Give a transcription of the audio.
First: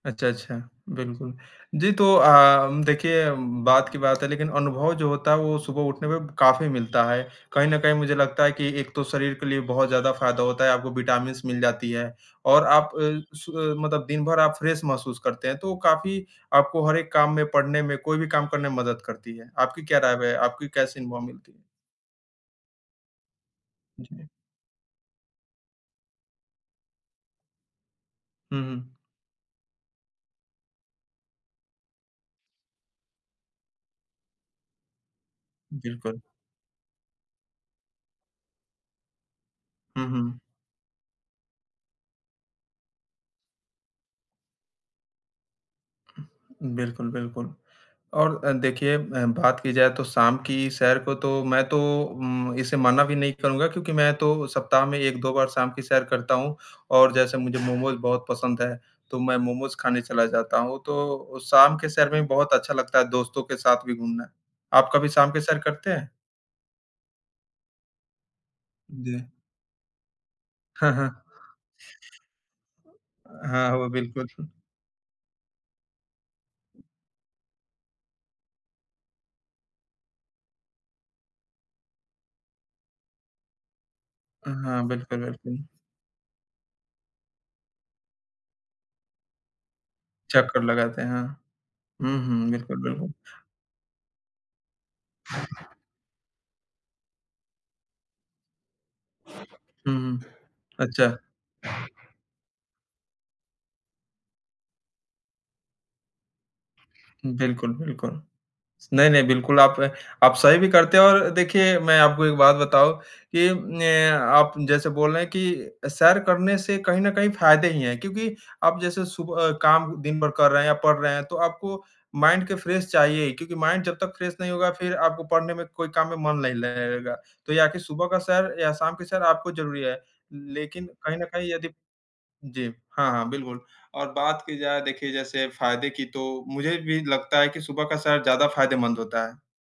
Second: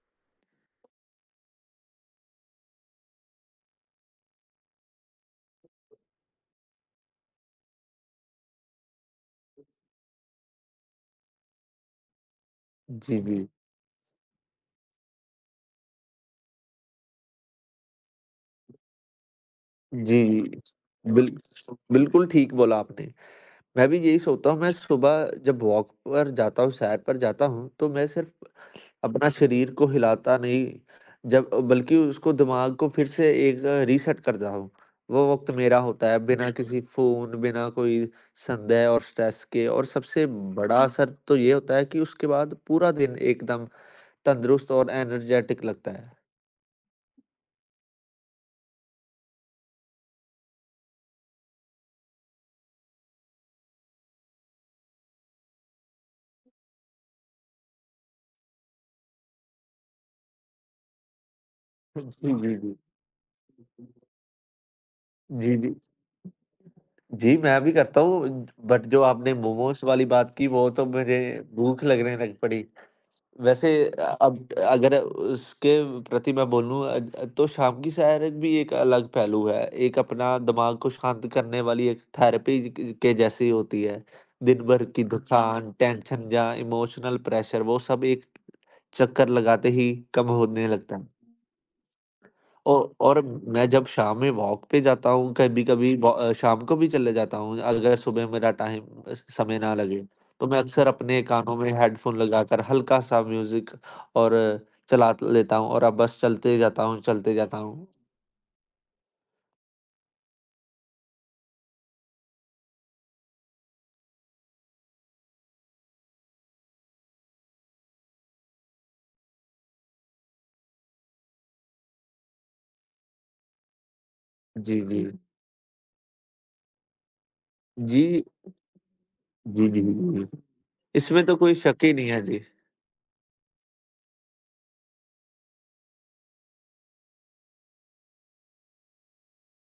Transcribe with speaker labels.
Speaker 1: अच्छा, अच्छा, बिल्कुल। जी, तो अ, देखिए बात की बात है लेकिन अनुभव जो होता है वो सुबह उठने पे काफ़ी मिलता है। कहीं न कहीं मुझे लगता है कि एक तो शरीर के लिए बहुत ज़्यादा फ़ायदा होता है, आपको विटामिन्स मिल जाती है और आप
Speaker 2: जी,
Speaker 1: श
Speaker 2: जी।
Speaker 1: मतलब दिन भर आप फ्रेश महसूस करते हैं तो काफ़ी आपको हर एक काम में, पढ़ने में, कोई भी काम करने में मदद करती है। आपकी क्या राय
Speaker 2: जी,
Speaker 1: ब
Speaker 2: जी।
Speaker 1: आपकी कैसी अनुभव
Speaker 2: बिल
Speaker 1: मिलती है?
Speaker 2: बिल्कुल ठीक बोला आपने। मैं भी
Speaker 1: उ,
Speaker 2: यही
Speaker 1: जी।
Speaker 2: सोता हूँ, मैं सुबह जब वॉक पर जाता हूँ, सैर पर जाता हूँ तो मैं सिर्फ़
Speaker 1: हुँ, हुँ।
Speaker 2: अपना शरीर को हिलाता नहीं, जब बल्कि उसको दिमाग को फिर से एक ज़ रीसेट कर जा हूँ। वो वक़्त मेरा होता है
Speaker 1: बिल्कुल।
Speaker 2: बिना किसी फ़ोन, बिना कोई संदेह और स्ट्रेस के और
Speaker 1: हुँ,
Speaker 2: सबसे
Speaker 1: हुँ।
Speaker 2: बड़ा असर तो ये होता है कि उसके बाद पूरा दिन एकदम तंदुरुस्त और एनर्जेटिक लगता है।
Speaker 1: बिल्कुल, बिल्कुल। और देखिए अ, बात की जाए तो शाम की सैर को तो मैं तो उम, इसे मना भी नहीं करूँगा क्योंकि मैं तो सप्ताह में 1-2 बार शाम की सैर करता हूँ और जैसे मुझे मोमोज बहुत पसंद है तो मैं मोमोज़ खाने चला जाता हूँ, तो शाम के सैर में
Speaker 2: जी,
Speaker 1: बहुत
Speaker 2: जी, जी।
Speaker 1: अच्छा लगता है, दोस्तों के साथ भी घूमना। आप कभी शाम के
Speaker 2: जी,
Speaker 1: सैर
Speaker 2: जी।
Speaker 1: करते हैं?
Speaker 2: जी, मैं भी करता हूँ बट जो
Speaker 1: जी।
Speaker 2: आपने मोमोज़ वाली बात की, वो तो
Speaker 1: हाँ,
Speaker 2: मुझे
Speaker 1: हाँ।
Speaker 2: भूख लगने लग पड़ी। वैसे
Speaker 1: हाँ, वो
Speaker 2: अ,
Speaker 1: बिल्कुल।
Speaker 2: अब अगर उसके प्रति मैं बोलूँ अ अ, तो शाम की सैर भी एक अलग पहलू है, एक अपना दिमाग को शांत करने वाली एक थेरेपी क के जैसी होती है। दिन
Speaker 1: हाँ।
Speaker 2: भर की
Speaker 1: बिल्कुल, बिल्कुल।
Speaker 2: थकान, टेंशन या इमोशनल प्रेशर वो सब एक चक्कर लगाते ही कम
Speaker 1: चक्कर
Speaker 2: होने लगता
Speaker 1: लगाते हैं,
Speaker 2: है।
Speaker 1: हाँ। हुँ, हुँ।
Speaker 2: औ
Speaker 1: बिल्कुल, बिल्कुल।
Speaker 2: और मैं जब शाम में वॉक पे जाता हूँ कभी-कभी ब शाम को भी चले जाता हूँ अगर सुबह मेरा टाइम
Speaker 1: हुँ,
Speaker 2: समय ना लगे।
Speaker 1: हुँ।
Speaker 2: तो मैं अक्सर
Speaker 1: अच्छा।
Speaker 2: अपने कानों में हेडफोन लगाकर हल्का-सा म्यूज़िक और चला लेता हूँ और बस चलते जाता हूँ चलते जाता
Speaker 1: बिल्कुल,
Speaker 2: हूँ।
Speaker 1: बिल्कुल। नहीं, नहीं। बिल्कुल, आपने आप सही भी करते और देखिए मैं आपको एक बात बताऊँ कि ने आप जैसे बोल रहे हैं कि सैर करने से कहीं न कहीं फ़ायदे ही हैं क्योंकि आप जैसे सुबह काम दिन भर कर रहे हैं या पढ़ रहे हैं तो आपको माइंड के फ्रेश चाहिए ही क्योंकि माइंड जब तक फ्रेश नहीं होगा
Speaker 2: जी,
Speaker 1: फिर
Speaker 2: जी।
Speaker 1: आपको पढ़ने में कोई काम में मन नहीं लगेगा। तो या कि सुबह का
Speaker 2: जी।
Speaker 1: सैर या शाम की सैर आपको
Speaker 2: जी, जी, जी,
Speaker 1: ज़रूरी
Speaker 2: जी, जी।
Speaker 1: है
Speaker 2: बिल्कुल, बिल्कुल।
Speaker 1: लेकिन कहीं
Speaker 2: इसमें
Speaker 1: न
Speaker 2: तो
Speaker 1: कहीं
Speaker 2: कोई
Speaker 1: यदि
Speaker 2: शक ही नहीं है। जी।
Speaker 1: जी, हाँ, हाँ बिल्कुल। और बात की जाए देखिए जैसे फ़ायदे की तो मुझे भी लगता है कि सुबह का सैर ज़्यादा फ़ायदेमंद होता है।